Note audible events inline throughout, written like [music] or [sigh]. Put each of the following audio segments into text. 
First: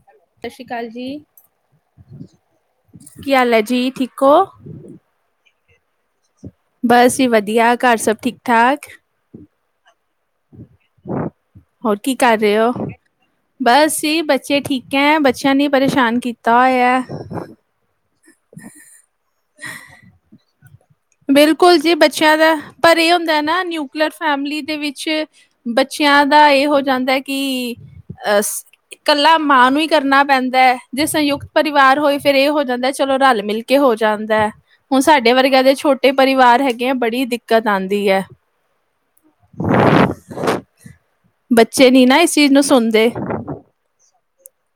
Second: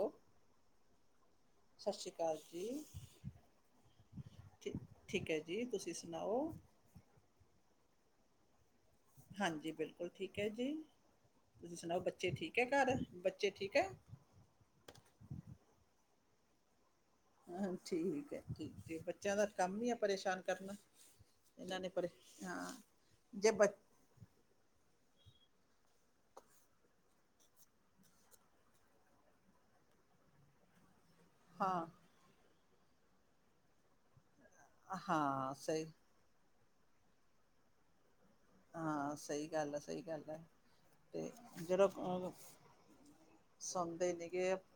Hello ਸਤਿ ਸ੍ਰੀ ਅਕਾਲ ਜੀ। ਸਤਿ ਸ੍ਰੀ ਅਕਾਲ ਜੀ ਕੀ ਹਾਲ ਹੈ ਜੀ ਠੀਕ ਹੋ? ਠੀਕ ਹੈ, ਜੀ। ਜੀ ਤੁਸੀ ਸੁਣਾਓ? ਬਸ ਹੀ ਵਧੀਆ, ਘਰ ਸਭ ਠੀਕ-ਠਾਕ? ਹਾਂਜੀ ਬਿਲਕੁਲ ਹੋਰ ਠੀਕ ਐ ਜੀ। ਤੁਸੀਂ ਹੋਰ ਸੁਣਾਓ ਕੀ ਬੱਚੇ ਕਰ ਰਹੇ ਠੀਕ ਹੈ ਹੋ ਘਰ ਬੱਚੇ ਠੀਕ ਹੈ ਬਸ ਹੀ ਬੱਚੇ ਠੀਕ ਹੈ, ਬੱਚਿਆਂ ਨੇ ਪਰੇਸ਼ਾਨ ਕੀ ਤਾ ਹੋਇਆ, ਹਾਂ ਠੀਕ ਹੈ ਠੀਕ ਤੇ [inaudible] ਬੱਚਿਆਂ ਦਾ ਕੰਮ ਹੀ ਹੈ, ਪਰੇਸ਼ਾਨ ਕਰਨਾ ਬਿਲਕੁਲ ਇਹਨਾਂ ਨੇ ਜੀ ਪਰੇ ਬੱਚਿਆਂ ਦਾ ਹਾਂ ਪਰ ਇਹ ਹੁੰਦਾ ਜੇ ਨਾ ਬ ਨਿਊਕਲੀਅਰ ਫੈਮਿਲੀ ਦੇ ਵਿਚ ਵਿਚ ਬੱਚਿਆਂ ਦਾ ਇਹ ਹੋ ਜਾਂਦਾ ਕਿ ਅਹ ਇਕੱਲਾ ਮਾਂ ਨੂੰ ਹੀ ਕਰਨਾ ਪੈਂਦਾ ਹੈ। ਜੇ ਸੰਯੁਕਤ ਹਾਂ ਪਰਿਵਾਰ ਹੋਏ ਫੇਰ ਇਹ ਹੋ ਜਾਂਦਾ। ਚਲੋ ਰਲ ਮਿਲ ਕੇ ਹੋ ਜਾਂਦਾ। ਹੁਣ ਸਾਡੇ ਹਾਂ ਵਰਗਿਆਂ ਦੇ ਸਹੀ, ਛੋਟੇ ਪਰਿਵਾਰ ਹੈਗੇ ਆ ਬੜੀ ਦਿਕਤ ਆਦੀ ਹੈ। ਹਾਂ ਸਹੀ ਗੱਲ ਹੈ ਸਹੀ ਗੱਲ ਹੈ। ਬੱਚੇ ਨੀ ਨਾ ਇਸ ਚੀਜ਼ ਨੂੰ ਸੁਣਦੇ।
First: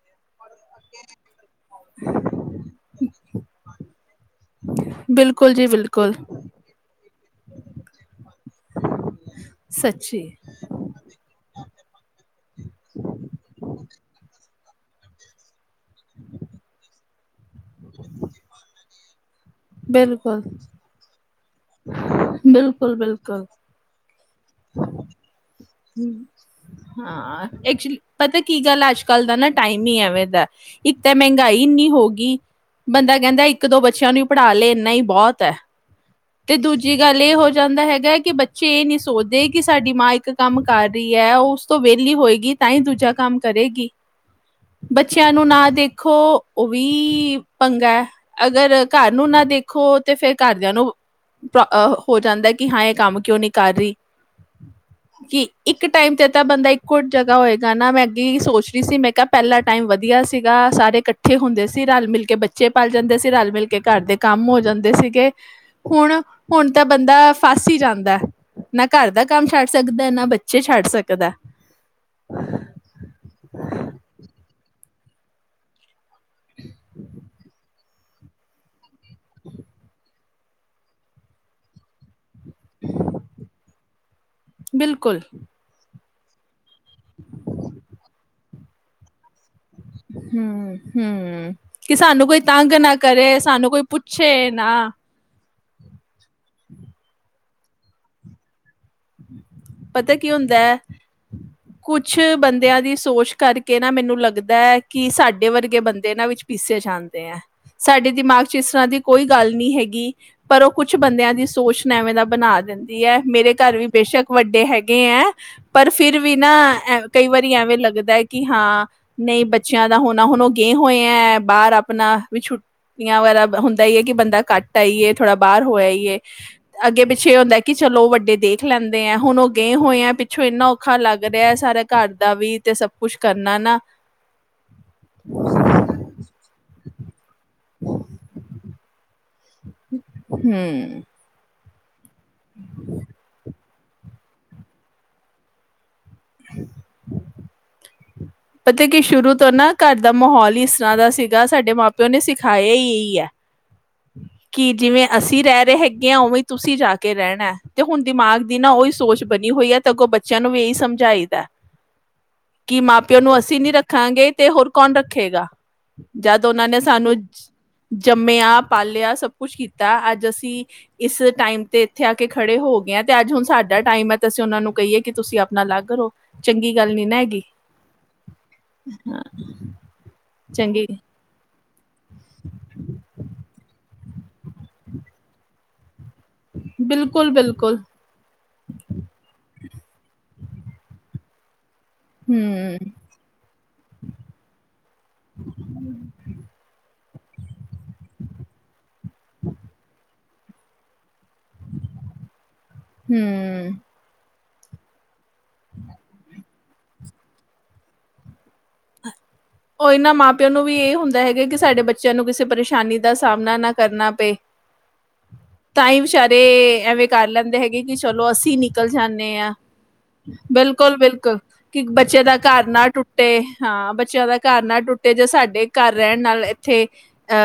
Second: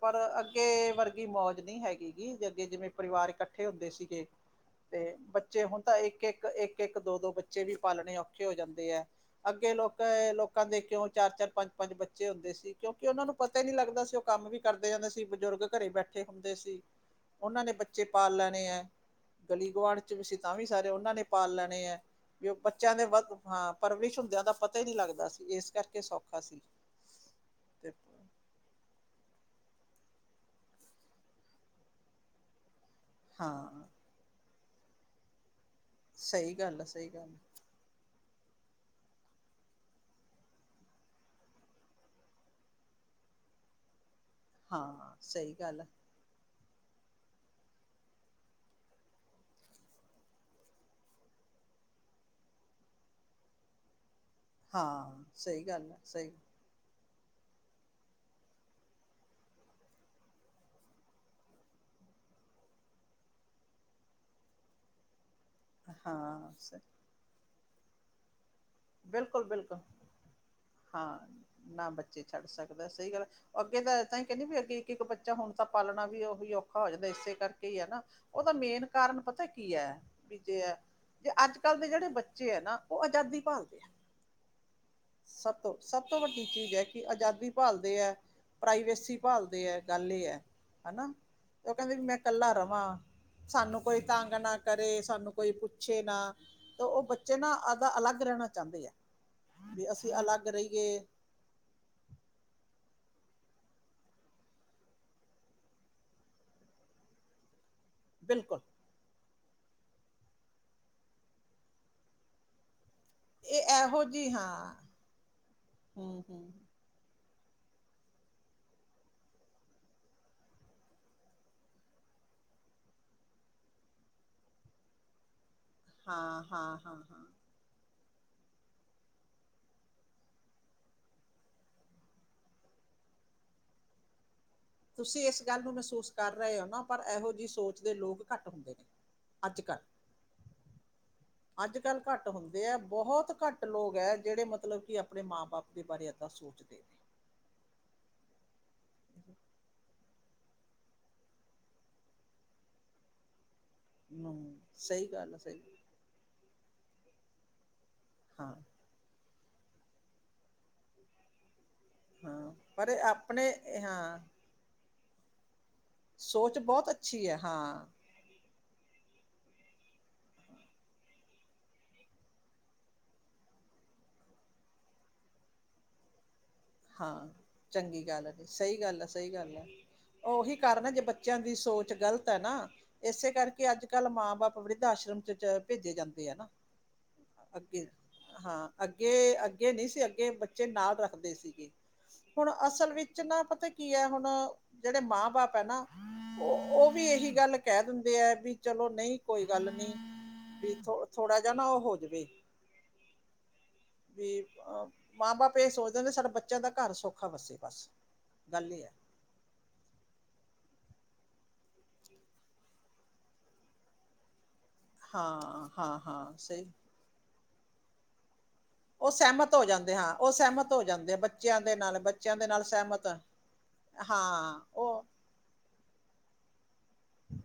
ਪਰ ਅੱਗੇ ਵਰਗੀ ਮੋਤ [unintelligible] ਹੈਗੀ ਜੀ ਅੱਗੇ ਜਿਵੇਂ ਪਰਿਵਾਰਕ ਇਕੱਠੇ ਹੁੰਦੇ ਸੀ ਗੇ। ਤੇ ਬਿਲਕੁਲ ਬੱਚੇ ਜੀ ਹੁਣ ਤਾਂ ਬਿਲਕੁਲ ਇੱਕ ਇੱਕ-ਇੱਕ ਇਕ ਦੋ-ਦੋ ਬੱਚੇ ਵੀ ਪਾਲਨੇ ਔਖੇ ਹੋ ਜਾਂਦੇ ਐ ਅੱਗੇ ਲੋਕ ਸੱਚੀ ਲੋਕਾਂ ਦੇ ਕਿਉ ਚਾਰ ਕਾਰ ਪੰਜ ਪੰਜ ਬੱਚੇ ਹੁੰਦੇ ਸੀ ਕਿਉਕਿ ਓਨਾ ਨੂੰ ਪਤਾ ਈ ਨੀ ਲੱਗਦਾ ਸੀ ਉਹ ਕੰਮ ਵੀ ਕਰਦੇ ਜਾਂਦੇ ਸੀ, ਬਜ਼ੁਰਗ ਘਰੇ ਬੈਠੇ ਹੁੰਦੇ ਸੀ। ਓਨਾ ਨੇ ਬੱਚੇ ਪਾਲ ਲੈਨੇ ਐ ਗਲੀ ਗੁਆਂਢ ਚ ਵੀ ਸੀ ਬਿਲਕੁਲ ਤਾਂ ਵੀ ਸਾਰੇ ਓਨਾ ਨੇ ਪਾਲ ਲੈਨੇ ਐ ਵੀ ਓ ਬੱਚਿਆਂ ਬਿਲਕੁਲ ਦੇ ਵੱਧ ਬਿਲਕੁਲ ਹਾਂ, ਪਰਵਰਿਸ਼ ਹੁੰਦੀਆ ਦਾ ਪਤਾ ਈ ਨੀ ਲੱਗਦਾ ਸੀ। ਇਸ ਕਰਕੇ ਸੌਖਾ ਸੀ ਹਾਂ, ਤੇ ਐਕਚੁਲੀ ਪਤਾ ਕੀ ਗੱਲ ਐ, ਅੱਜ-ਕੱਲ ਦਾ ਨਾ ਟਾਈਮ ਈ ਐਂਵੇ ਦੈਇੱਕ ਤਾਂ ਮੈੰਗਾਈ ਇੰਨੀ ਹੋ ਗਈ ਬੰਦਾ ਕੈੰਦੈ ਇੱਕ ਦੋ ਹਾਂ ਬੱਚਿਆਂ ਨੂੰ ਈ ਪੜਾ ਲੇ। ਨਈ ਬਹੁਤ ਐ। ਸਹੀ ਤੇ ਹੈ ਦੂਜੀ ਸਹੀ ਗੱਲ ਏ ਹੈ, ਹੋ ਜਾਂਦਾ ਹੈਗਾ ਕਿ ਬੱਚ ਬਚੇ ਨੀ ਸੋਚਦੇ ਕਿ ਸਾਡੀ ਮਾਂ ਇੱਕ ਕੰਮ ਕਰ ਰਹੀ ਐ, ਓ ਉਸ ਤੋਂ ਵੇਲੀ ਹੋਏਗੀ, ਤਾਂ ਈ ਦੂਜਾ ਕੰਮ ਕਰੇਗੀ। ਹਾਂ ਬੱਚਿਆਂ ਨੂੰ ਸਹੀ ਨਾ ਗੱਲ ਹੈ ਦੇਖੋ ਓਵੀ ਪੰਗੈ ਅਗਰ ਘਰ ਨੂੰ ਨਾ ਦੇਖੋ, ਤੇ ਫੇਰ ਘਾਰਦਿਆਂ ਨੂੰ [unintelligible] ਹੋ ਜਾਂਦੈ ਏ ਕਿ ਹਾਂ ਏ ਕੰਮ ਕਿਉਂ ਨੀ ਕਰ ਰੀ। ਹਾਂ। ਕਿ ਸਹੀ ਇੱਕ ਗੱਲ ਹੈ ਟਾਈਮ ਤੇ ਸਹੀ ਤਾ ਬੰਦਾ ਇੱਕ ਕੁਜ਼ ਜਗਾ ਹੋਏਗਾ ਨਾ ਮੈਂ ਅੱਗੇ ਏਈ ਸੋਚ ਰੀ ਸੀ। ਮੈ ਕੇਆ ਪੈਲਾ ਟਾਈਮ ਵਧੀਆ ਸੀਗਾ ਸਾਰੇ ਕੱਠੇ ਹੁੰਦੇ ਸੀ। ਰਲਮਿਲ ਕੇ ਬੱਚੇ ਪੱਲ ਜਾਂਦੇ ਸੀ ਰਲਮਿਲ ਕੇ ਘਰ ਦੇ ਕੰਮ ਹੋ ਜਾਂਦੇ ਸੀਗੇ। ਹੁਣ, ਹਾਂ ਹੁਣ ਸ ਤਾਂ ਬੰਦਾ ਫੱਸ ਈ ਜਾਂਦੈ। ਨਾ ਘਰ ਦਾ ਬਿਲਕੁਲ ਕੰਮ ਛੱਡ ਬਿਲਕੁਲ ਸਕਦਾ ਨਾ ਬੱਚੇ ਛੱਡ ਹਾਂ ਸਕਦਾ ਨਾ ਬੱਚੇ ਛੱਡ ਸਕਦਾ ਸਹੀ ਗੱਲ ਐ ਅੱਗੇ ਤਾ ਤਾਂ ਈ ਕੈਂਦੇ ਵੀ ਅੱਗੇ ਇੱਕ ਬੱਚਾ ਹੁਨ ਤਾਂ ਪਾਲਨਾ ਵੀ ਓਹੀ ਔਖਾ ਹੋ ਜਾਂਦ ਇਸੇ ਕਰਕੇ ਈ ਹਨਾ ਓਦਾ ਮੇਨ ਕਾਰਨ ਪਤੈ ਕੀ ਐ। [unintelligible] ਜੇ ਅੱਜ-ਕੱਲ ਦੇ ਜੇੜੇ ਬੱਚੇ ਬੱਚੇ ਏ ਨਾ, ਓ ਆਜ਼ਾਦੀ ਭਾਲਦੇ ਆ ਬਿਲਕੁਲ। ਸਭ ਤੋਂ ਸਭ ਤੋਂ ਵੱਡੀ ਚੀਜ਼ ਏ। ਕਿ ਆਜ਼ਾਦੀ ਭਾਲਦੇ ਆ। ਪ੍ਰਾਈਵੇਸੀ ਭਾਲਦੇ ਹੈ। ਗੱਲ ਇਹ ਹੈ ਹਨਾ ਹੂੰ-ਹੂੰ ਤੇ ਉਹ ਕਹਿੰਦੇ ਕਿ ਵੀ ਮੈਂ ਸਾਨੂੰ ਕੋਈ ਕੱਲਾ ਤੰਗ ਰਵਾਂ ਨਾ ਕਰੇ, ਸਾਨੂੰ ਕੋਈ ਤੰਗ ਪੁੱਛੇ ਨਾ ਕਰੇ ਸਾਨੂੰ ਕੋਈ ਪੁ ਪੁਛੇ ਨਾ ਤੇ ਉਹ ਬੱਚੇ ਨਾ ਆਪਦਾ ਅਲੱਗ ਰਹਿਣਾ ਚਾਹੰਦੇ ਆ। ਵੀ ਅਸੀਂ ਪਤਾ ਕੀ ਅਲੱਗ ਹੁੰਦਾ ਹੈ, ਰਹੀਏ ਕੁਛ ਬੰਦਿਆਂ ਦੀ ਸੋਚ ਕਰਕੇ ਨਾ ਮੈਨੂੰ ਲੱਗਦਾ ਹੈ ਕਿ ਸਾਡੇ ਵਰਗੇ ਬੰਦੇ ਨਾਂ ਵਿੱਚ ਪੀਸੇ ਜਾਂਦੇ ਏ। ਸਾਡੇ ਦਿਮਾਗ ਚ ਬਿਲਕੁਲ ਇਸ ਤਰ੍ਹਾਂ ਦੀ ਕੋਈ ਗੱਲ ਨਹੀਂ ਹੈਗੀ ਪਰ ਉਹ ਕੁਛ ਬੰਦਿਆਂ ਦੀ ਸੋਚ ਐਵੇਂ ਦਾ ਬਣਾ ਦਿੰ ਇਹੈ ਮੇਰੇ ਇਹ ਘਰ ਵੀ ਇਹੋ ਬੇਸ਼ੱਕ। ਜੀ ਵੱਡੇ ਹਾਂ ਹੈਗੇ ਹੈ ਪਰ ਫਿਰ ਹੂੰ ਵੀ ਨਾ ਹੂੰ ਅ ਕਈ ਵਾਰੀ ਐਵੇਂ ਲੱਗਦਾ ਹੈ ਕਿ ਹਾਂ ਨਹੀਂ ਬੱਚਿਆਂ ਦਾ ਹੁਣ ਹੁਣ ਉਹ ਗਏ ਹੋਏ ਹੈ, ਬਾਹਰ ਆਪਣਾ ਵੀ ਛੁੱਟੀਆਂ ਵਗਰਾ ਹੁੰਦਾ ਈ ਹੈ ਕਿ ਬੰਦਾ ਘੱਟ ਆਈਏ ਥੋੜ੍ਹਾ ਬਾਹਰ ਹੋਇਆ ਹੋ ਆਈਏ ਹਾਂ ਹਾਂ ਹਾਂ ਅੱਗੇ ਹਾਂ ਪਿੱਛੇ ਹੁੰਦਾ ਕਿ ਚਲੋ ਵੱਡੇ, ਦੇਖ ਲੈਂਦੇ। ਹੁਣ ਉਹ ਗਏ ਹੋਏ ਆ ਪਿੱਛੋਂ ਇੰਨਾ ਔਖਾ ਲੱਗ ਰਿਹਾ ਸਾਰਾ ਘਰ ਦਾ ਵੀ ਤੇ ਸਭ ਕੁਛ ਕਰਨਾ ਨਾ ਤੁਸੀਂ ਇਸ ਗੱਲ ਨੂੰ ਮਹਿਸੂਸ ਕਰ ਰਹੇ ਹੋ ਨਾ ਪਰ ਇਹੋ ਜਿਹੀ ਸੋਚਦੇ ਲੋਕ ਘੱਟ ਹੁੰਦੇ ਨੇ। ਅੱਜ ਹੂੰ, ਅੱਜ-ਕੱਲ੍ਹ, ਘੱਟ ਹੁੰਦੇ ਆ ਬਹੁਤ ਘੱਟ ਲੋਕ ਹੈ ਜਿਹੜੇ ਮਤਲਬ ਕਿ ਆਪਣੇ ਮਾਂ, ਬਾਪ ਦੇ ਬਾਰੇ, ਦਾ ਸੋਚਦੇ ਨੇ ਪਤਾ ਕੀ ਸ਼ੁਰੂ ਤੋਂ ਨਾ ਘਰ ਦਾ ਮਾਹੌਲ ਹੀ ਇਸ ਤਰ੍ਹਾਂ ਦਾ ਸੀਗਾ ਸਾਡੇ ਮਾਂ ਪਿਓ ਨੇ ਸਿਖਾਏ ਇਹੀ ਹੈ। ਨੇ ਹੂੰ ਕੀ ਜਿਵੇਂ ਸਹੀ ਗੱਲ ਹੈ ਅਸੀਂ ਸਹੀ ਰਹਿ ਰਹੇ ਹੈਗੇ ਹਾਂ ਉਵੇਂ ਤੁਸੀਂ ਜਾ ਕੇ, ਕਿ ਰਹਿਣਾ, ਤੇ ਹੁਣ ਦਿਮਾਗ ਹਾਂ ਦੀ ਨਾ ਉਹੀ ਸੋਚ, ਬਣੀ ਹੋਈ ਹੈ ਤਾਂ ਅੱਗੋਂ ਬੱਚਿਆਂ ਨੂੰ ਵੀ ਇਹੀ ਸਮਝਾਈਦਾ। ਹਾਂ ਕਿ ਪਰ ਮਾਂ, ਇਹ ਪਿਓ ਨੂੰ ਆਪਣੇ ਅਸੀਂ ਨੀ ਹਾਂ ਰੱਖਾਂਗੇ ਤੇ ਹੋਰ ਕੌਣ ਰੱਖ ਰੱਖੇਗਾ। ਜਦ ਉਹ ਸੋਚ ਨੇ ਬਹੁਤ ਸਾਨੂੰ ਅੱਛੀ ਹੈ ਹਾਂ ਜੰਮਿਆ। ਲਿਆ ਸਭ ਕੁਛ ਕੀਤਾ, ਅੱਜ ਅਸੀਂ ਇਸ ਟਾਈਮ ਤੇ ਇੱਥੇ ਆ ਕੇ ਖੜੇ ਹੋ ਗਏ ਆ ਤੇ ਅੱਜ ਹੁਣ ਸਾਡਾ ਟਾਈਮ ਐ ਤੇ ਅਸੀਂ ਉਹਨਾਂ ਨੂੰ ਕਹੀਏ ਕਿ ਤੁਸੀਂ ਆਪਣਾ ਅਲੱਗ ਰੋ ਹਾਂ, ਚੰਗੀ ਗੱਲ ਜੇ ਸਹੀ ਗੱਲ ਆ ਹਾਂ ਸਹੀ ਗੱਲ,। ਉਹੀ ਚੰਗੀ ਕਾਰਨ ਹੈ ਜੇ ਬੱਚਿਆਂ ਦੀ ਸੋਚ ਤੇ ਗ਼ਲਤ ਹੈ ਨਾ, ਏਸੇ ਕਰਕੇ ਅੱਜ ਕੱਲ ਮਾਂ ਬਾਪ ਵਰਿੱਧ ਆਸ਼ਰਮ ਚ ਪ ਭੇਜੇ ਜਾਂਦੇ ਅੱਗੇ ਆ ਬਿਲਕੁਲ ਬਿਲਕੁਲ ਅੱਗੇ ਹਾਂ ਅਗੇ -ਅਗੇ ਅੱਗੇ ਨਹੀਂ ਸੀ, ਅੱਗੇ ਬੱਚੇ ਨਾਲ ਰੱਖਦੇ ਸੀ। ਹੁਣ ਹਮ ਅਸਲ ਵਿੱਚ ਨਾ ਪਤਾ ਕੀ ਹੈ। ਹੁਣ ਜਿਹੜੇ ਮਾਂ -ਬਾਪ ਹੈ ਨਾ ਉਹ ਉਹ ਵੀ ਇਹੀ ਗੱਲ ਕਹਿ ਦਿੰਦੇ ਆ ਵੀ ਚਲੋ। ਨਹੀਂ, ਕੋਈ ਗੱਲ ਨੀ। ਵੀ ਥੋ ਥੋੜਾ ਜਿਆ ਨਾ ਉਹ ਹੋ ਜਵੇ ਹਮ ਵੀ ਆ। ਮਾਂ ਬਾਪ ਇਹ ਸੋਚਦੇ ਨੇ ਸਾਡਾ ਬੱਚ ਬੱਚਿਆਂ ਦਾ ਘਰ ਸੌਖਾ ਵਸੇ ਬਸ, ਗੱਲ ਏਹ ਐ। ਉਹ ਇਹਨਾਂ ਮਾਂ ਪਿਓ ਨੂੰ ਵੀ ਇਹ ਹੁੰਦਾ ਹੈਗਾ ਕਿ ਸਾਡੇ ਬੱਚਿਆਂ ਨੂੰ ਕਿਸੇ ਪਰੇਸ਼ਾਨੀ ਦਾ ਸਾਹਮਣਾ ਨਾ ਕਰਨਾ ਪਏ। ਹਾਂ ਤਾਂ ਹਾਂ ਇ ਹਾਂ ਵਿਚਾਰੇ ਸਹੀ ਐਵੇਂ ਕਰ ਲੈਂਦ। ਐ ਹੈਗੇ ਕਿ ਚਲੋ ਅਸੀਂ ਨੀ ਕਲ ਉਹ ਜਾਂਨੇ ਆਂ ਸਹਿਮਤ ਹੋ ਜਾਂਦੇ ਹਾਂ ਉਹ ਸਹਿਮਤ ਹੋ ਬਿਲਕੁਲ- ਜਾਂਦੇ ਆ ਬਿਲਕੁਲ ਬੱਚਿਆਂ ਦੇ ਕਿ ਨਾਲ ਬੱਚੇ ਬੱਚਿਆਂ ਦਾ ਦੇ ਨਾਲ ਘਰ ਨਾ ਸਹਿਮਤ ਟੁੱਟੇ ਹਾਂ ਬੱਚਿਆਂ ਦਾ ਹਾਂ ਘਰ ਨਾ ਉਹ ਟੁੱਟੇ ਜੇ ਸਾਡੇ ਘਰ ਰਹਿਣ ਨਾਲ ਏਥੇ ਆ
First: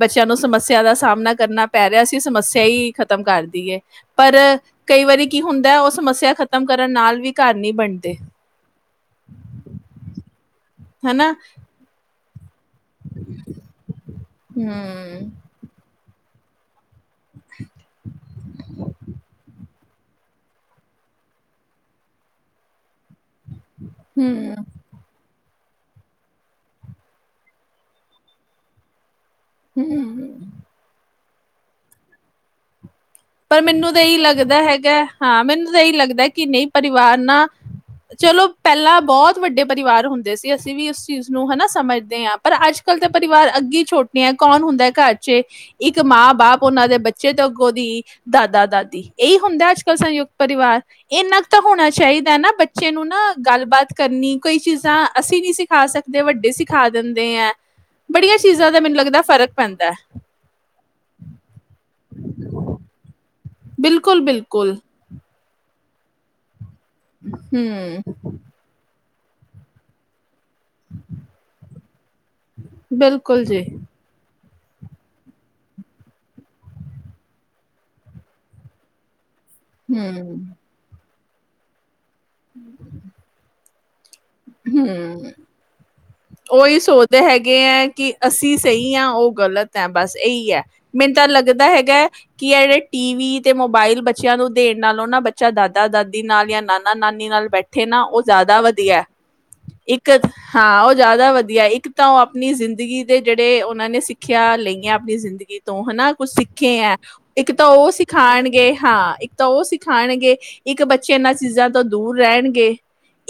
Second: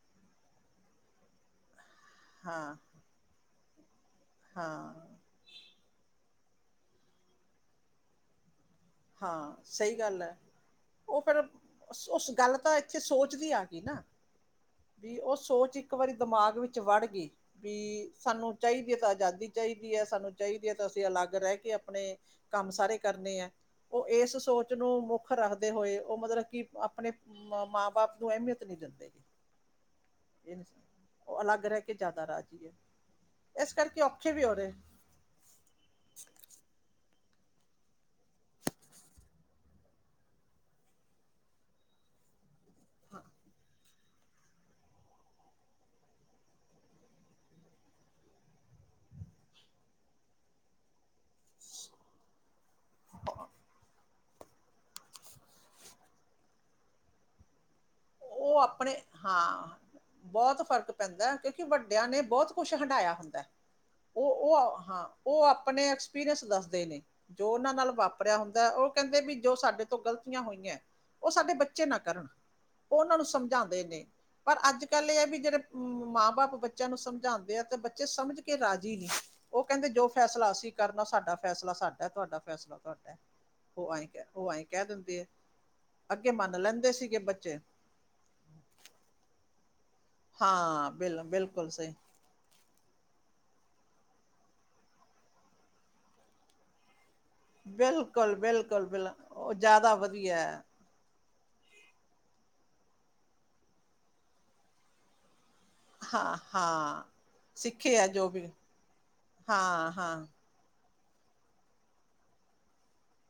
ਬੱਚਿਆ ਨੂੰ ਸਮੱਸਿਆ ਦਾ ਸਾਮਣਾ ਕਰਨਾ ਪ ਪੈਰ ਅਸੀ ਸਮੱਸਿਆ ਹਾਂ ਹੀ ਖ਼ਤਮ ਕਰਤੀ ਏ। ਪਰ, ਹਾਂ ਕਈ ਵਾਰੀ ਕੀ ਹੁੰਦਾ ਉਹ ਸਮੱਸਿਆ ਖਤਮ ਤਮ ਕਰਨ ਨਾਲ ਵੀ ਘਰ ਨੀ ਬਣਦੇ। ਹਾਂ ਸਹੀ ਗੱਲ ਏ। ਉਹ ਹਨਾ ਫਿਰ ਉਸ ਉਸਨੂੰ ਕੱਲ। ਤਾ ਇੱਥੇ ਸੋਚਦੀ ਆਗੀ ਨਾ ਵੀ ਹੂੰ, ਉਹ ਸੋਚ ਇੱਕ ਵਾਰੀ ਦਿਮਾਗ ਵਿੱਚ ਵੜ। ਕਿ, ਕਿ ਸਾਨੂੰ ਚਾਈਦੀ ਏ ਤਾਂ ਆਜ਼ਾਦੀ ਚਾਹੀ ਕਿ ਏ ਸਾਨੂੰ ਚਾਈਦੀ ਏ ਤਾਂ ਅਸੀਂ ਅਲੱਗ ਰਹਿ ਕੇ ਆਪਣੇ ਕੰਮ ਸਾਰੇ ਕਰਨੇ ਐ। ਉਹ ਏਸ ਹੂੰ, ਸੋਚ ਨੂੰ ਮੁੱਖ ਹ ਰੱਖਦੇ ਹੋਏ ਉਹ ਮਤਰਬ ਕਿ ਆਪਣੇ ਮਾਂ ਬਾਪ ਨੂੰ ਅਹਮੀਅਤ ਨਈ ਦਿੰਦੇ। ਹੂੰ, ਇਹ ਉਹ ਅਲੱਗ ਰਹਿ ਕੇ ਜ਼ਿਆਦਾ ਰਾਜੀ ਹੈ। ਪਰ ਇਸ ਮੈਨੂੰ ਕਰਕੇ ਤਾਂ ਇਹੀ ਔਖੇ ਵੀ ਹੋ ਲੱਗਦਾ ਰਹੇ ਹੈਗਾ ਹਾਂ ਮੈਨੂੰ ਤਾਂ ਇਹੀ ਲੱਗਦਾ ਕਿ ਨਹੀਂ ਪਰਿਵਾਰ ਚਲੋ ਪਹਿਲਾਂ ਬਹੁਤ ਵੱਡੇ ਪਰਿਵਾਰ ਹੁੰਦੇ ਸੀ ਅਸੀਂ ਵੀ ਉਸ ਚੀਜ਼ ਨੂੰ ਹਨਾ ਸਮਝਦੇ ਹਾਂ ਆਪ, ਪਰ ਅੱਜ ਕੱਲ੍ਹ ਤੇ ਪਰਿਵਾਰ ਅੱਗੇ ਛੋਟ ਕੌਣ ਹੁੰਦਾ ਘਰ ਚ ਇੱਕ ਮਾਂ ਬਾਪ ਉਹਨਾਂ ਦੇ ਬੱਚੇ ਤੋਂ ਅੱਗੋਂ ਦੀ, ਦਾਦਾ-ਦਾਦੀ ਇਹੀ ਹੁੰਦਾ ਅੱਜ ਕੱਲ੍ਹ ਸੰਯੁਕਤ ਪਰਿਵਾਰ ਇੰਨਾ ਕੁ ਤਾਂ ਹੋਣਾ ਚਾਹੀਦਾ ਨਾ ਬੱਚੇ ਨੂੰ ਨਾ ਗੱਲਬਾਤ ਕਰਨੀ ਕੋਈ ਚੀਜ਼ਾਂ ਅਸੀਂ ਨੀ ਸਿਖਾ ਸਕਦੇ ਵੱਡੇ ਸਿਖਾ ਦਿੰਦੇ ਹੈ। ਬੜੀਆਂ ਉਹ ਚੀਜ਼ਾਂ ਦਾ ਆਪਣੇ ਮੈਨੂੰ ਲੱਗਦਾ ਫ਼ਰਕ ਹਾਂ ਪੈਂਦਾ ਬਹੁਤ ਫ਼ਰਕ ਪੈਂਦਾ ਕਿਉਂਕਿ ਵੱਡਿਆਂ ਨੇ ਬਹੁਤ ਕੁਛ ਹੰਢਾਇਆ ਹੁੰਦਾ। ਬਿਲਕੁਲ ਉਹ -ਬਿਲਕੁਲ ਉਹ ਹਾਂ ਉਹ ਆਪਣੇ ਐਕਸਪੀਰੀਅਸ ਦੱਸਦੇ। ਨੇ ਜੋ ਉਹਨਾਂ ਨਾਲ ਹਮ ਵਾਪਰਿਆ ਹੁੰਦਾ ਉਹ ਕਹਿੰਦੇ ਵੀ ਜੋ ਸਾਡੇ ਤੋਂ ਗਲਤ ਹੋਈਆਂ ਉਹ ਸਾਡੇ ਬੱਚੇ ਨਾ ਕਰਨ। ਉਹਨਾਂ ਨੂੰ ਬਿਲਕੁਲ ਜੀ ਸਮਝਾਂਦੇ ਨੇ। ਪਰ ਅੱਜ ਕੱਲ੍ਹ ਇਹ ਹੈ ਵੀ ਜਿਹੜੇ ਮਾਂ ਬਾਪ ਬੱਚਿਆਂ ਨੂੰ ਸਮਝਾਉਂਦੇ ਆ ਤੇ ਬੱਚੇ ਸਮਝ ਕੇ ਰਾਜੀ ਨਹੀਂ [inaudible] ਉਹ ਕਹਿੰਦੇ ਜੋ ਹਮ ਫੈਸਲਾ ਅਸੀਂ ਕਰਨਾ ਸਾਡਾ ਫੈਸਲਾ ਸਾਡਾ ਤੁਹਾਡਾ ਫੈਸਲਾ ਤੁਹਾਡਾ ਹੋ ਆਏ। ਉਹ ਆਏਂ ਕਹਿ ਦਿੰਦੀ ਹਮ ਹੈ ਅੱਗੇ ਮੰਨ ਉਹੀ ਲੈਂਦੇ ਸੀਗੇ ਸੋਚਦੇ ਹੈਗੇ ਬੱਚੇ ਹੈ ਕਿ ਅਸੀਂ ਸਹੀ ਹਾਂ ਉਹ ਗਲਤ ਤਾਂ ਬਸ ਇਹੀ ਹੈ ਹਾਂ ਮੈਨੂੰ ਬਿਲ ਤਾਂ ਲੱਗਦਾ ਬਿਲਕੁਲ ਸਹੀ ਹੈਗਾ ਕਿ ਜਿਹੜੇ ਟੀ ਵੀ ਤੇ ਮੋਬਾਇਲ ਬੱਚਿਆਂ ਨੂੰ ਦੇਣ ਨਾਲ ਉਹ ਨਾ ਬੱਚਾ ਦਾਦਾ ਦਾਦੀ ਨਾਲ ਜਾਂ ਨਾਨਾ ਨਾਨੀ ਨਾਲ ਬੈਠੇ ਨਾ ਉਹ ਬਿਲਕੁਲ ਜ਼ਿਆਦਾ ਬਿਲਕੁਲ ਵਧੀਆ ਬਿਲ ਉਹ ਜ਼ਿਆਦਾ ਇੱਕ ਵਧੀਆ ਹੈ ਹਾਂ ਉਹ ਜਾ ਜ਼ਿਆਦਾ ਵਧੀਆ ਇੱਕ ਤਾਂ ਉਹ ਆਪਣੀ ਜ਼ਿੰਦਗੀ ਦੇ ਜਿਹੜੇ ਉਹਨਾਂ ਨੇ ਸਿੱਖਿਆ ਲਈਆਂ ਆਪਣੀ ਜ਼ਿੰਦਗੀ ਤੋਂ ਹਨਾ ਕੁਛ ਹਾਂ ਸਿੱਖੇ ਹੈ ਹਾਂ ਇੱਕ ਤਾਂ ਉਹ ਸਿੱਖੇ ਆ ਜੋ ਵੀ ਸਿਖਾਂਣਗੇ ਹਾਂ ਇੱਕ ਤਾਂ ਉਹ ਹਾਂ ਹਾਂ ਸਿਖਾਂਣਗੇ ਇੱਕ ਬੱਚੇ ਬੱਚੇ ਇਹਨਾਂ ਚੀਜ਼ਾਂ ਤੋਂ ਦੂਰ ਰਹਿਣਗੇ।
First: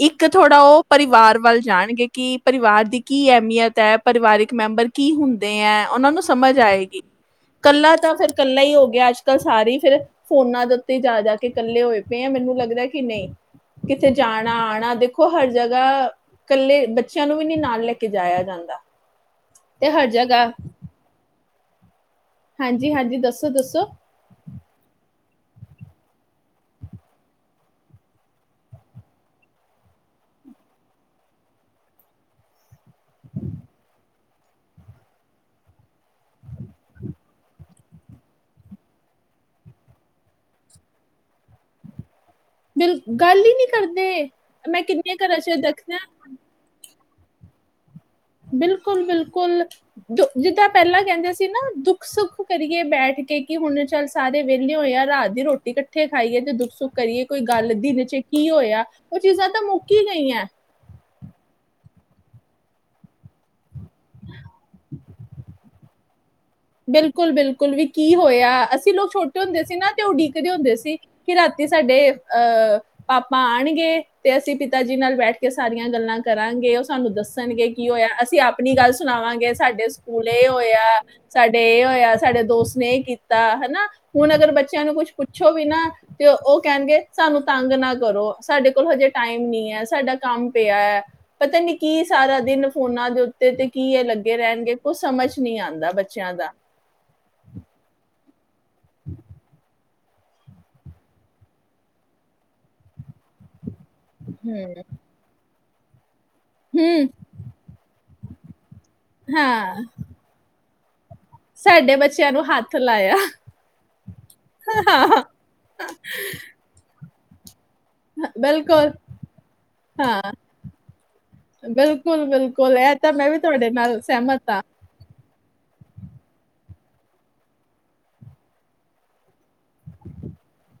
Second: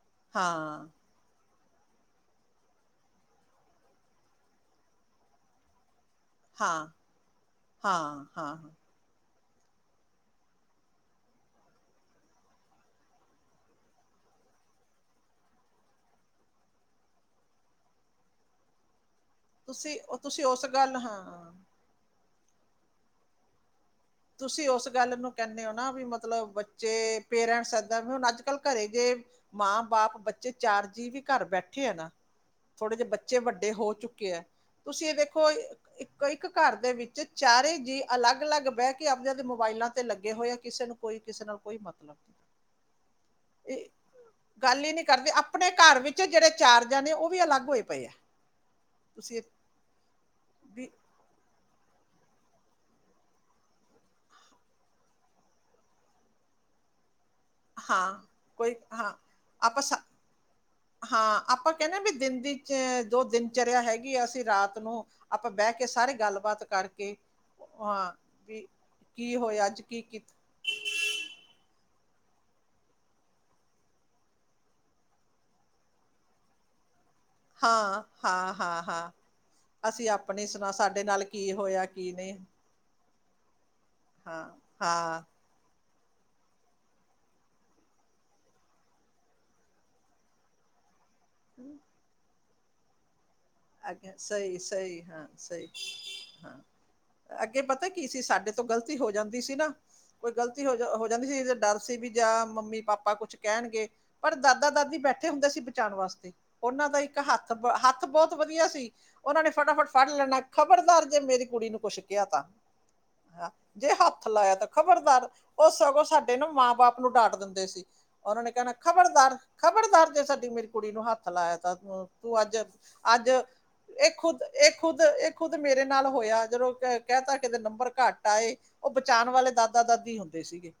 ਇੱਕ ਥੋੜਾ ਉਹ ਹਾਂ ਪਰਿਵਾਰ ਵੱਲ ਜਾਣਗੇ ਕਿ ਪਰਿਵਾਰ ਦੀ ਕੀ ਅਹਿਮੀਅਤ ਹੈ ਪਰਿਵਾਰਿਕ ਮੈਂਬਰ ਕੀ ਹੁੰਦੇ ਹੈ ਉਹਨਾਂ ਨੂੰ ਸਮਝ ਹਾਂ ਆਏਗੀ ਕੱਲਾ ਤਾਂ ਹਾਂ ਫੇਰ ਹਾਂ ਕੱਲਾ ਹੀ ਹੋ ਗਿਆ ਅੱਜ ਸਾਰੀ ਫਿਰ ਫੋਨਾਂ ਦੇ ਉੱਤੇ ਜਾ -ਜਾ ਕੇ ਕੱਲੇ ਹੋਏ ਪਏ ਆ ਮੈਨੂੰ ਲੱਗਦਾ ਕਿ ਨਹੀਂ ਕਿੱਥੇ ਜਾਣਾ ਆਉਣਾ ਦੇਖੋ ਹਰ ਜ ਕੱਲੇ ਬੱਚਿਆਂ ਨੂੰ ਵੀ ਨੀ ਨਾਲ ਲੈ ਕੇ ਜਾਇਆ ਜਾਂਦਾ। ਤੇ ਤੁਸੀਂ ਹਰ ਉਹ ਤੁਸੀਂ ਜਗ੍ਹਾ ਉਸ ਗੱਲ ਹਾਂ ਹਾਂਜੀ ਹਾਂਜੀ ਦੱਸੋ ਦੱਸੋ। ਤੁਸੀਂ ਉਸ ਗੱਲ ਨੂੰ ਕਹਿੰਦੇ ਹੋ ਨਾ ਵੀ ਮਤਲਬ ਬੱਚੇ ਪੇਰੈਂਟਸ ਏਦਾਂ ਵੀ ਹੁਣ ਅੱਜ ਕੱਲ ਘਰੇ ਜੇ ਮਾਂ ਬਾਪ ਬੱਚੇ ਚਾਰ ਜੀ ਵੀ ਘਰ ਬੈਠੇ ਆ ਨਾ ਥੋੜੇ ਜਿਹੇ ਬੱਚੇ ਵੱਡੇ ਹੋ ਚੁੱਕੇ ਆ ਤੁਸੀਂ ਇਹ ਦੇਖੋ ਇੱਕ ਇੱਕ ਘਰ ਦੇ ਵਿੱਚ ਚਾਰੇ ਜੀ ਅਲੱਗ ਅਲੱਗ ਬਹਿ ਕੇ ਆਪਦੇ ਆਪਦੇ ਮੋਬਾਇਲਾਂ ਤੇ ਲੱਗੇ ਹੋਏ ਆ ਕਿਸੇ ਨੂੰ ਕੋਈ ਕਿਸੇ ਨਾਲ ਕੋਈ ਮਤਲਬ ਨਹੀਂ। ਬਿਲ ਗੱਲ ਹੀ ਨਹੀਂ ਇਹ ਕਰਦੇ ਮੈਂ ਗੱਲ ਹੀ ਕਿੰਨੀਆਂ ਘਰਾਂ ਚ ਦਸਿਆਂ ਜਾਂ ਤੇ ਉਹ ਵੀ ਅਲੱਗ ਹੋਏ ਪਏ ਆ। ਬਿਲਕੁਲ ਤੁਸੀਂ ਬਿਲਕੁਲ ਦ ਜਿੱਦਾਂ ਵੀ ਪਹਿਲਾਂ ਕਹਿੰਦੇ ਸੀ ਨਾ ਦੁੱਖ ਸੁੱਖ ਕਰੀਏ ਬੈਠ ਕੇ ਕਿ ਹੁਣ ਚੱਲ ਸਾਰੇ ਵਿਹਲੇ ਹੋਏ ਆ ਰਾਤ ਦੀ ਰੋਟੀ ਇਕੱਠੇ ਖਾਈਏ ਤੇ ਦੁੱਖ ਸੁੱਖ ਕਰੀਏ। ਕੋਈ ਗੱਲ ਦਿਨ ਹਾਂ ਚ ਕੀ ਕੋਈ ਹੋਇਆ ਹਾਂ ਉਹ ਚੀਜ਼ਾਂ ਤਾਂ ਆਪਾਂ ਮੁੱਕੀ ਹੀ ਗਈਆ। ਹਾਂ ਆਪਾਂ ਕਹਿੰਦੇ ਵੀ ਦਿਨ ਦੀ ਚ ਜੋ ਦਿਨ ਚਲਿਆ ਹੈਗੀ ਆ ਅਸੀਂ ਰਾਤ ਨੂੰ ਆਪਾਂ ਬਹਿ ਕੇ ਸਾਰੇ ਗੱਲਬਾਤ ਕਰਕੇ ਬਿਲਕੁਲ ਬਿਲਕੁਲ ਵੀ ਹਾਂ ਕੀ ਹੋਇਆ ਵੀ ਅਸੀਂ ਲੋਕ ਕੀ ਛੋਟੇ ਹੁੰਦੇ ਹੋਇਆ ਸੀ ਅੱਜ ਨਾ ਕੀ ਤੇ ਕੀਤਾ। ਉਡੀਕਦੇ ਹੁੰਦੇ ਸੀ ਕਿ ਰਾਤੀ ਸਾਡੇ ਅਹ ਪਾਪਾ ਆਣਗੇ ਤੇ ਅਸੀਂ ਪਿਤਾ ਜੀ ਨਾਲ ਬੈਠ ਕੇ ਸਾਰੀਆਂ ਗੱਲਾਂ ਕਰਾਂਗੇ। ਤੁਹਾਨੂੰ ਦੱਸਣਗੇ ਕੀ ਹਾਂ ਹੋਇਆ ਅਸੀਂ ਹਾਂ ਆਪਣੀ ਹਾਂ ਗੱਲ ਹਾਂ ਸੁਣਾਵਾਂਗੇ ਸਾਡੇ ਅਸੀਂ ਸਕੂਲ ਆਪਣੀ ਇਹ ਸੁਣਾ ਹੋਇਆ ਸਾਡੇ ਨਾਲ ਕੀ ਸਾਡੇ ਇਹ ਕੀ ਹੋਇਆ ਨਹੀਂ ਸਾਡੇ ਦੋਸਤ ਨੇ ਇਹ ਕੀਤਾ ਹੈਨਾ। ਹੁਣ ਹਾਂ ਅਗਰ ਬੱਚਿਆਂ ਨੂੰ ਕੁੱਛ ਹਾਂ ਪੁੱਛੋ ਵੀ ਨਾ ਤੇ ਉਹ ਕਹਿਣਗੇ ਸਾਨੂੰ ਤੰਗ ਨਾ ਕਰੋ ਸਾਡੇ ਕੋਲ ਹਜੇ ਟਾਈਮ ਨਹੀਂ ਹੈ ਸਾਡਾ ਕੰਮ ਪਿਆ ਹੈ ਪਤਾ ਨੀ ਕੀ ਸਾਰਾ ਦਿਨ ਫੋਨਾਂ ਦੇ ਉਤੇ ਤੇ ਕੀ ਇਹ ਅੱਗੇ ਲੱਗੇ ਸਹੀ ਰਹਿਣਗੇ ਕੁਛ ਸਹੀ ਹਾਂ ਸਮਝ ਨਹੀਂ ਸਹੀ ਆਉਂਦਾ ਬਚੇ ਹਾਂ ਅੱਗੇ ਪਤਾ ਕੀ ਸੀ ਸਾਡੇ ਤੋਂ ਗ਼ਲਤੀ ਹੋ ਜਾਂਦੀ ਸੀ ਨਾ। ਕੋਈ ਗ਼ਲਤੀ ਹੋ ਜਾ ਹੋ ਜਾਂਦੀ ਸੀ ਜ ਡਰ ਸੀ ਵੀ ਜਾਂ ਮੰਮੀ ਪਾਪਾ ਕੁਛ ਕਹਿਣਗੇ ਪਰ ਦਾਦਾ ਹੂੰ, ਦਾਦੀ ਬੈਠੇ ਹੁੰਦੇ ਸੀ। ਜਾਣ ਵਾਸਤੇ ਉਹਨਾਂ ਦਾ ਹੂੰ, ਇੱਕ ਹੱਥ ਹੱਥ ਬਹੁਤ ਵਧੀਆ ਸੀ ਉਹ ਨੇ ਹਾਂ, ਫਟਾਫਟ ਫੜ ਲੈਣਾ ਖਬਰਦਾਰ ਜੇ ਮੇਰੀ ਕੁੜੀ ਨੂੰ ਸਾਡੇ ਕੁਛ ਕਿਹਾ ਬੱਚਿਆਂ ਤਾਂ ਨੂੰ ਹੱਥ ਲਾਇਆ ਜੇ ਹੱਥ ਲਾਇਆ ਤਾਂ ਹਾਂ, ਖ਼ਬਰਦਾਰ ਉਹ ਸਗੋਂ ਸਾਡੇ ਨੂੰ ਮਾਂ ਬਾਪ ਨੂੰ ਡਾਟ ਦਿੰਦੇ ਸੀ ਉਹਨਾਂ ਨੇ ਕਹਿਣਾ ਬਿਲਕੁਲ, ਖਬਰਦਾਰ ਖ਼ਬਰਦਾਰ ਹਾਂ, ਜੇ ਸਾਡੀ ਮੇਰੀ ਕੁੜੀ ਨੂੰ ਹੱਥ ਲਾਇਆ ਤਾਂ ਤੂੰ ਅੱਜ ਬਿਲਕੁਲ-ਬਿਲਕੁਲ ਇਹ ਤਾਂ ਅੱਜ ਮੈਂ ਵੀ ਤੁਹਾਡੇ ਨਾਲ ਇਹ ਖੁਦ ਸਹਿਮਤ ਹਾਂ। ਇਹ ਖੁਦ ਇਹ ਖੁਦ ਮੇਰੇ ਨਾਲ ਹੋਇਆ ਜਦੋਂ ਕਹਿ ਤ ਕਿਦੇ ਨੰਬਰ ਘੱਟ ਆਏ ਉਹ ਬਚਾਂਣ ਵਾਲੇ ਦਾ ਦਾਦਾ ਦਾਦੀ ਹੁੰਦੇ ਸੀਗੇ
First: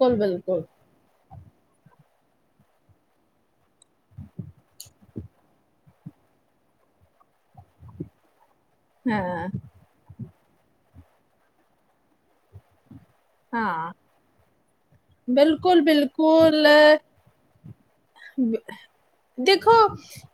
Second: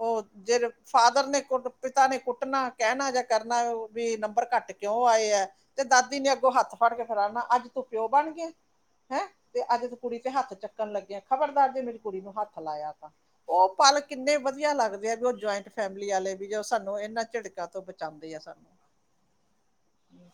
ਉਹ ਜਿਹੜ ਫਾਦਰ ਨੇ ਪਿਤਾ ਨੇ ਕੁੱਟਣਾ ਕਹਿਣਾ ਜਾਂ ਕਰਨਾ ਵੀ ਨੰਬਰ ਘੱਟ ਕਿਉਂ ਆਏ। ਤੇ ਦਾਦੀ ਨੇ ਅ ਹੱਥ ਫੜ ਕੇ ਫਿਰਾਨਾ ਅੱਜ ਤੂੰ ਪਿਓ ਬਣ ਗਏ। ਹੈਂ ਹਾਂ, ਤੇ ਅੱਜ ਤ ਕੁੜੀ ਤੇ ਹੱਥ ਚੱਕਣ ਲੱਗਿਆ ਖ਼ਬਰਦਾਰ ਜੇ ਮੇਰੀ ਕੁੜੀ ਨੂੰ ਹੱਥ ਲਾਇਆ ਉਹ ਹਾਂ, ਪਲ ਕਿੰਨੇ ਵਧੀਆ ਲੱਗਦੇ ਆ ਵੀ ਉਹ ਜੁਆਇੰਟ ਫੈਮਲੀ ਵਾਲੇ ਵੀ ਜੋ ਬਿਲਕੁਲ-ਬਿਲਕੁਲ ਸਾਨੂੰ ਇਹਨਾਂ ਝਿੜਕਾਂ ਤੋਂ ਬਚਾਉਂਦੇ ਆ ਸਾਨੂੰ। ਦੇਖੋ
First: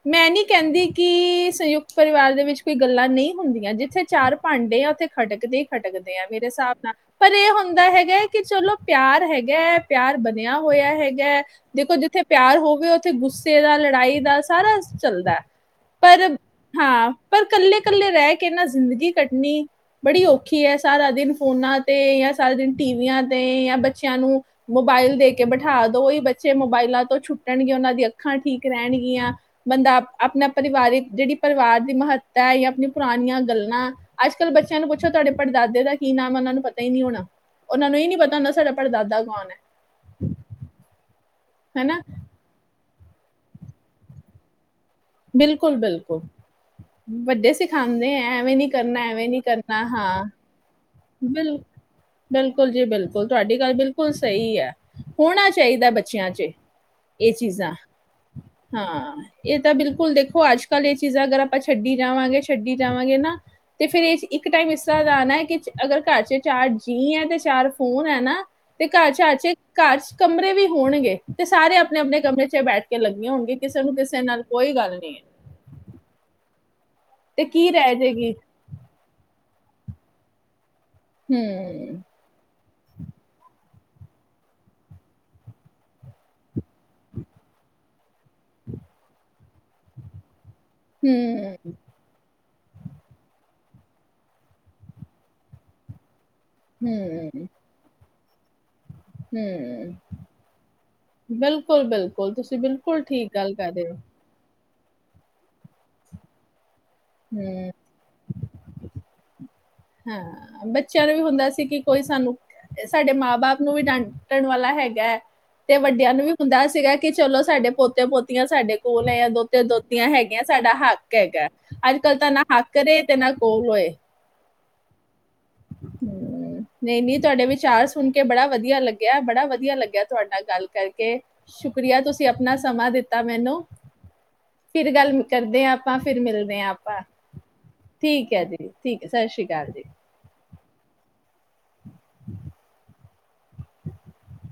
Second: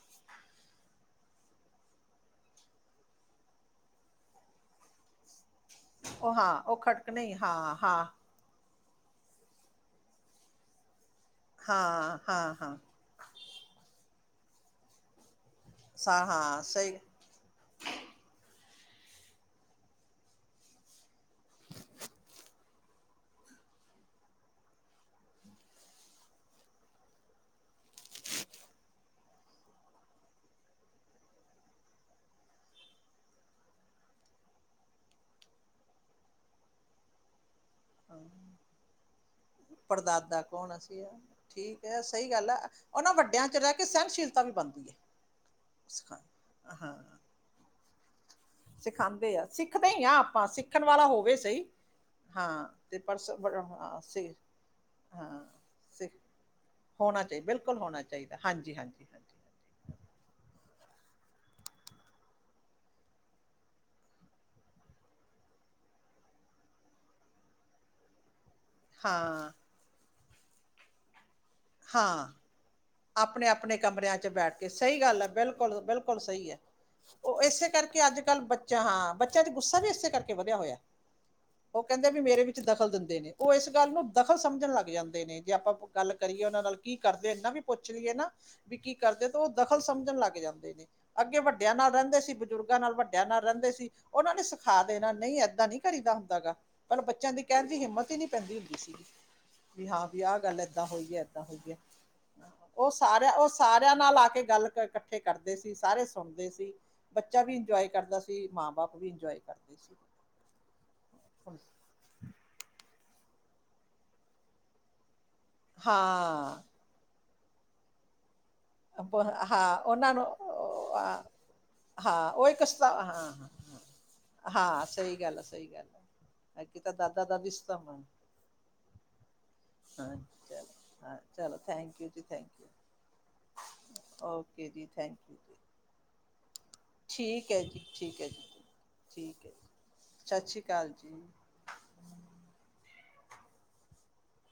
ਮੈਂ ਨਹੀਂ ਕਹਿੰਦੀ ਕਿ ਸੰਯੁਕਤ ਪਰਿਵਾਰ ਦੇ ਵਿੱਚ ਕੋਈ ਗੱਲਾਂ ਨਹੀਂ ਹੁੰਦੀਆਂ ਜਿੱਥੇ ਚਾਰ ਭਾਂਡੇ ਆ ਉੱਥੇ ਖੜਕਦੇ ਭਟਕਦੇ ਆ ਉਹ ਮੇਰੇ ਹਾਂ ਹਿਸਾਬ ਉਹ ਨਾਲ ਖਟਕ ਪਰ ਨਹੀਂ ਇਹ ਹਾਂ ਹ ਹਾਂ ਹੈਗਾ ਕਿ ਚਲੋ ਪਿਆਰ ਹੈਗਾ ਹੈ ਪਿਆਰ ਬਣਿਆ ਹੋਇਆ ਹੈਗਾ ਦੇਖੋ ਹਾਂ ਜਿੱਥੇ ਹਾਂ ਪਿਆਰ ਹਾਂ ਹੋਵੇ ਉੱਥੇ ਗੁੱਸੇ ਦਾ ਲੜਾਈ ਦਾ ਸਾਰਾ ਚੱਲਦਾ ਹੈ। ਸਾ ਪਰ ਹਾਂ ਸਹੀ ਹਾਂ ਪਰ ਇਕੱਲੇ ਇਕੱਲੇ ਰਹਿ ਕੇ ਨਾ ਜ਼ਿੰਦਗੀ ਕੱਟਣੀ ਬੜੀ ਔਖੀ ਹੈ ਸਾਰਾ ਦਿਨ ਫੋਨਾਂ ਤੇ ਜਾਂ ਸਾਰੇ ਦਿਨ ਟੀਵੀਆਂ ਤੇ ਜਾਂ ਬੱਚਿਆਂ ਨੂੰ ਮੋਬਾਇਲ ਦੇ ਕੇ ਬਿਠਾ ਦੋ ਹੀ ਬੱਚੇ ਮੋਬਾਇਲਾਂ ਤੋਂ ਛੁੱਟਣਗੇ ਉਹਨਾਂ ਦੀ ਅੱਖਾਂ ਠੀਕ ਰਹਿਣਗੀਆਂ ਬੰਦਾ ਆਪਣਾ ਪਰਿਵਾਰਿਕ ਜਿਹੜੀ ਪਰਿਵਾਰ ਦੀ ਮਹੱਤਤਾ ਹੈ ਜਾਂ ਆਪੀਆਂ ਪੁਰਾਣੀਆਂ ਗੱਲਾਂ ਅੱਜ ਕੱਲ੍ਹ ਬੱਚਿਆਂ ਨੂੰ ਪੁੱਛੋ ਤੁਹਾਡੇ ਪੜਦਾਦੇ ਦਾ ਕੀ ਨਾਮ ਹੈ ਉਨ੍ਹਾਂ ਨੂੰ ਪਤਾ ਹੀ ਨਹੀਂ ਹੋਣਾ। ਉਹਨਾਂ ਨੂੰ ਨਹੀ ਪਤਾ ਹੁੰਦਾ ਸਾਡਾ ਪਰੜਦਾਦਾ ਕੌਣ ਹੈ। ਪੜਦਾਦਾ ਕੌਣ ਅਸੀਂ ਆ ਠੀਕ ਹੈ ਹੈਨਾ ਸਹੀ ਗੱਲ ਆ ਉਹਨਾਂ ਵੱਡਿਆਂ ਚ ਰਹਿ ਕੇ ਸਹਿਣਸ਼ੀਲਤਾ ਵੀ ਬਣਦੀ ਏ। ਬਿਲਕੁਲ ਬਿਲਕੁਲ ਵੱਡੇ ਸਿਖਾ ਦੇ ਹੈ ਐਵੇਂ ਨੀ ਕਰਨਾ ਐਵੇਂ ਸਿਖਾਉਂਦੇ ਨੀ ਆ ਕਰਨਾ ਸਿੱਖਦੇ ਹੀ ਆ ਹਾਂ। ਆਪਾਂ ਸਿੱਖਣ ਵਾਲਾ ਹੋਵੇ ਬਿਲ ਸਹੀ ਹਾਂ ਬਿਲਕੁਲ ਜੀ ਤੇ ਪਰ ਬਿਲਕੁਲ ਤੁਹਾਡੀ ਗੱਲ ਹਾਂ ਬਿਲਕੁਲ ਸਿ ਸਹੀ ਹੈ ਹਾਂ ਹੋਣਾ ਚਾਹੀਦਾ ਸਿੱਖ ਬੱਚਿਆਂ ਚ ਹੋਣਾ ਇਹ ਚਾਹੀਦਾ ਚੀਜ਼ਾਂ ਬਿਲਕੁਲ ਹੋਣਾ ਚਾਹੀਦਾ ਹਾਂਜੀ ਹਾਂਜੀ ਹਾਂ ਹਾਂਜੀ ਇਹ ਤਾਂ ਬਿਲਕੁਲ ਦੇਖੋ ਅੱਜ ਕੱਲ ਇਹ ਚੀਜ਼ਾਂ ਅਗਰ ਆਪਾਂ ਛੱਡੀ ਜਾਵਾਂਗੇ ਛੱਡੀ ਜਾਵਾਂਗੇ ਨਾ ਤੇ ਫੇਰ ਇਹ ਇੱਕ ਟਾਈਮ ਇਸ ਤਰ੍ਹਾਂ ਦਾ ਆਉਣਾ ਹੈ ਕਿ ਅਗਰ ਘਰ ਚ ਚਾਰ ਜੀ ਹੈ ਤੇ ਚਾਰ ਫੋਨ ਹੈ ਨਾ ਤੇ ਹਾਂ ਕਚਚੇ ਕਚ ਕਮਰੇ ਵੀ ਹੋਣਗੇ ਤੇ ਸਾਰੇ ਆਪਣੇ ਆਪਣੇ ਹਾਂ ਕਮਰੇ ਚ ਬੈਠ ਕੇ ਲੱਗੀਆਂ ਆਪਣੇ ਹੋਣਗੇ ਆਪਣੇ ਕਿਸੇ ਨੂੰ ਕਮਰਿਆਂ ਕਿਸੇ 'ਚ ਨਾਲ ਬੈਠ ਕੇ ਕੋਈ ਗੱਲ ਸਹੀ ਨਹੀਂ ਹੈ ਬਿਲਕੁਲ ਬਿਲਕੁਲ ਸਹੀ ਹੈ ਉਹ ਇਸੇ ਕਰਕੇ ਅੱਜ ਕੱਲ੍ਹ ਬੱਚਾ ਹਾਂ ਬੱਚਾ ਗੁੱਸਾ ਇਸ ਕਰਕੇਧਆ ਹੋਇਆ ਹੂੰ। ਉਹ ਕਹਿੰਦੇ ਵੀ ਮੇਰੇ ਵਿੱਚ ਦਖਲ ਦਿੰਦੇ ਨੇ। ਓ ਏਸ ਗੱਲ ਨੂੰ ਦਖ਼ਲ ਸਮਝਣ ਲੱਗ ਜਾਂਦੇ ਨੇ। ਜੇ ਆਪਾਂ ਗੱਲ- ਕਰੀਏ ਉਨਾਂ ਨਾਲ ਕੀ ਕਰਦੇ ਏਨਾ ਵੀ ਪੁੱਛ ਲੀਏ ਨਾ। ਵੀ ਕੀ ਕਰਦੇ ਤੇ ਓ ਦਖ਼ਲ ਸਮਝਣ ਲੱਗ ਜਾਂਦ- ਅੱਗੇ ਹੂੰ, ਵੱਡਿਆਂ ਨਾਲ ਰੇਂਦੇ ਸੀ। ਬਜ਼ੁਰਗਾਂ ਨਾਲ ਵੱਡਿਆਂ ਨਾਲ ਰੇਂਦੇ ਸੀ। ਉਨਾਂ ਨੇ ਸਿਖਾ ਦੇਣਾ ਨਈ ਏਦਾਂ ਨਈ ਕਰੀਦਾ ਹੁੰਦ- ਹੇਗਾ। ਪਰ ਬੱਚਿਆਂ ਦੀ ਹੂੰ, ਕੈਣ ਦੀ ਹਿੰਮਤ ਈ ਨੀ। ਪੈਂਦੀ ਵੀ ਹੂੰ। ਹਾਂ ਵੀ ਆਹ ਗੱਲ ਐ। ਬਿਲਕੁਲ- ਬਿਲਕੁਲ ਤੁਸੀਂ ਬਿਲਕੁਲ ਸਾਰਿਆਂ ਠੀਕ ਉਹ ਗੱਲ ਕਰ ਰਏ ਸਾਰਿਆਂ ਓ। ਨਾਲ ਆ ਕੇ ਗੱਲ ਕੋਈ ਕੱਠੇ ਕਰਦੇ ਸੀ ਸਾਰੇ ਸੁਣਦੇ ਸੀ। ਬੱਚਾ ਵੀ ਹੂੰ, ਇੰਜੋਏ ਕਰਦਾ ਸੀ ਮਾਂ ਬਾਪ ਵੀ ਇੰ- [inaudible] ਹਾਂ ਬੱਚਿਆਂ ਨੂੰ ਵੀ ਹੁੰਦਾ ਸੀ ਕਿ ਕੋਈ ਸਾਨੂੰ- ਸਾਡੇ ਮਾਂ ਬਾਪ ਨੂੰ ਵੀ ਡਾਂਟਣ ਵਾਲਾ ਹੈਗਾ ਐ। ਤੇ ਵੱਡਿਆਂ ਨੂੰ ਵੀ ਹਾਂ ਹੁੰਦਾ ਸੀਗਾ ਕਿ- ਚਲੋ ਸਾਡੇ ਪੋਤੇ ਪੋਤੇ- ਪੋਤੀਆਂ ਸਾਡੇ ਕੋਲ ਐ ਜਾਂ ਬ- ਦੋਤੇ, ਹਾਂ ਦੋਤੀਆਂ ਉਹਨਾਂ ਨੂੰ ਹੈਗੀਆਂ ਸਾਡਾ ਉਹ- ਹੱਕ ਆ- ਹੈਗਾ। ਅੱਜ ਕੱਲ੍ਹ ਤਾਂ ਹਾਂ ਨਾ ਉਹ ਇੱਕ ਹੱਕ ਸਤਾ ਰਏ ਹਾਂ ਤੇ ਨਾ ਹਾਂ ਕੋਲ ਹੋਏ। ਹਾਂ ਸਈ ਗੱਲ ਐ। ਹੂੰ- ਨਈ ਨਈ ਤੁਡੇ ਵਿਚਾਰ ਸਤਾਵਣ ਸੁਣ ਕੇ ਬੜਾ ਵਧੀਆ ਲੱਗਿਆ। ਬੜਾ ਵਧੀਆ ਲੱਗਿਆ ਹਾਂ ਤੁਹਾਡੇ ਨਾਲ ਗੱਲ ਚਲੋ ਹਾਂ ਕਰਕੇ। ਚਲੋ ਸ਼ੁਕਰੀਆ ਥੈਂਕ ਯੂ ਜੀ ਤੁਸੀਂ ਆਪਣਾ ਥੈਂਕ ਯੂ ਸਮਾਂ ਦਿੱਤਾ। ਮੈਨੂੰ ਓਕੇ ਜੀ ਫਿਰ ਥੈਂਕ ਗੱਲ ਯੂ ਜੀ ਕਰਦੇ ਆਂ ਆਪਾਂ। ਫਿਰ ਮਿਲਦੇ ਆਂ ਆਪਾਂ। ਠੀਕ ਹੈ ਜੀ ਹੈ ਠੀਕ ਐ ਜੀ। ਠੀਕ ਸਾਸਰੀ ਕਾਲ ਜੀ। ਸਾਸਰੀ ਕਾਲ ਜੀ। [inaudible]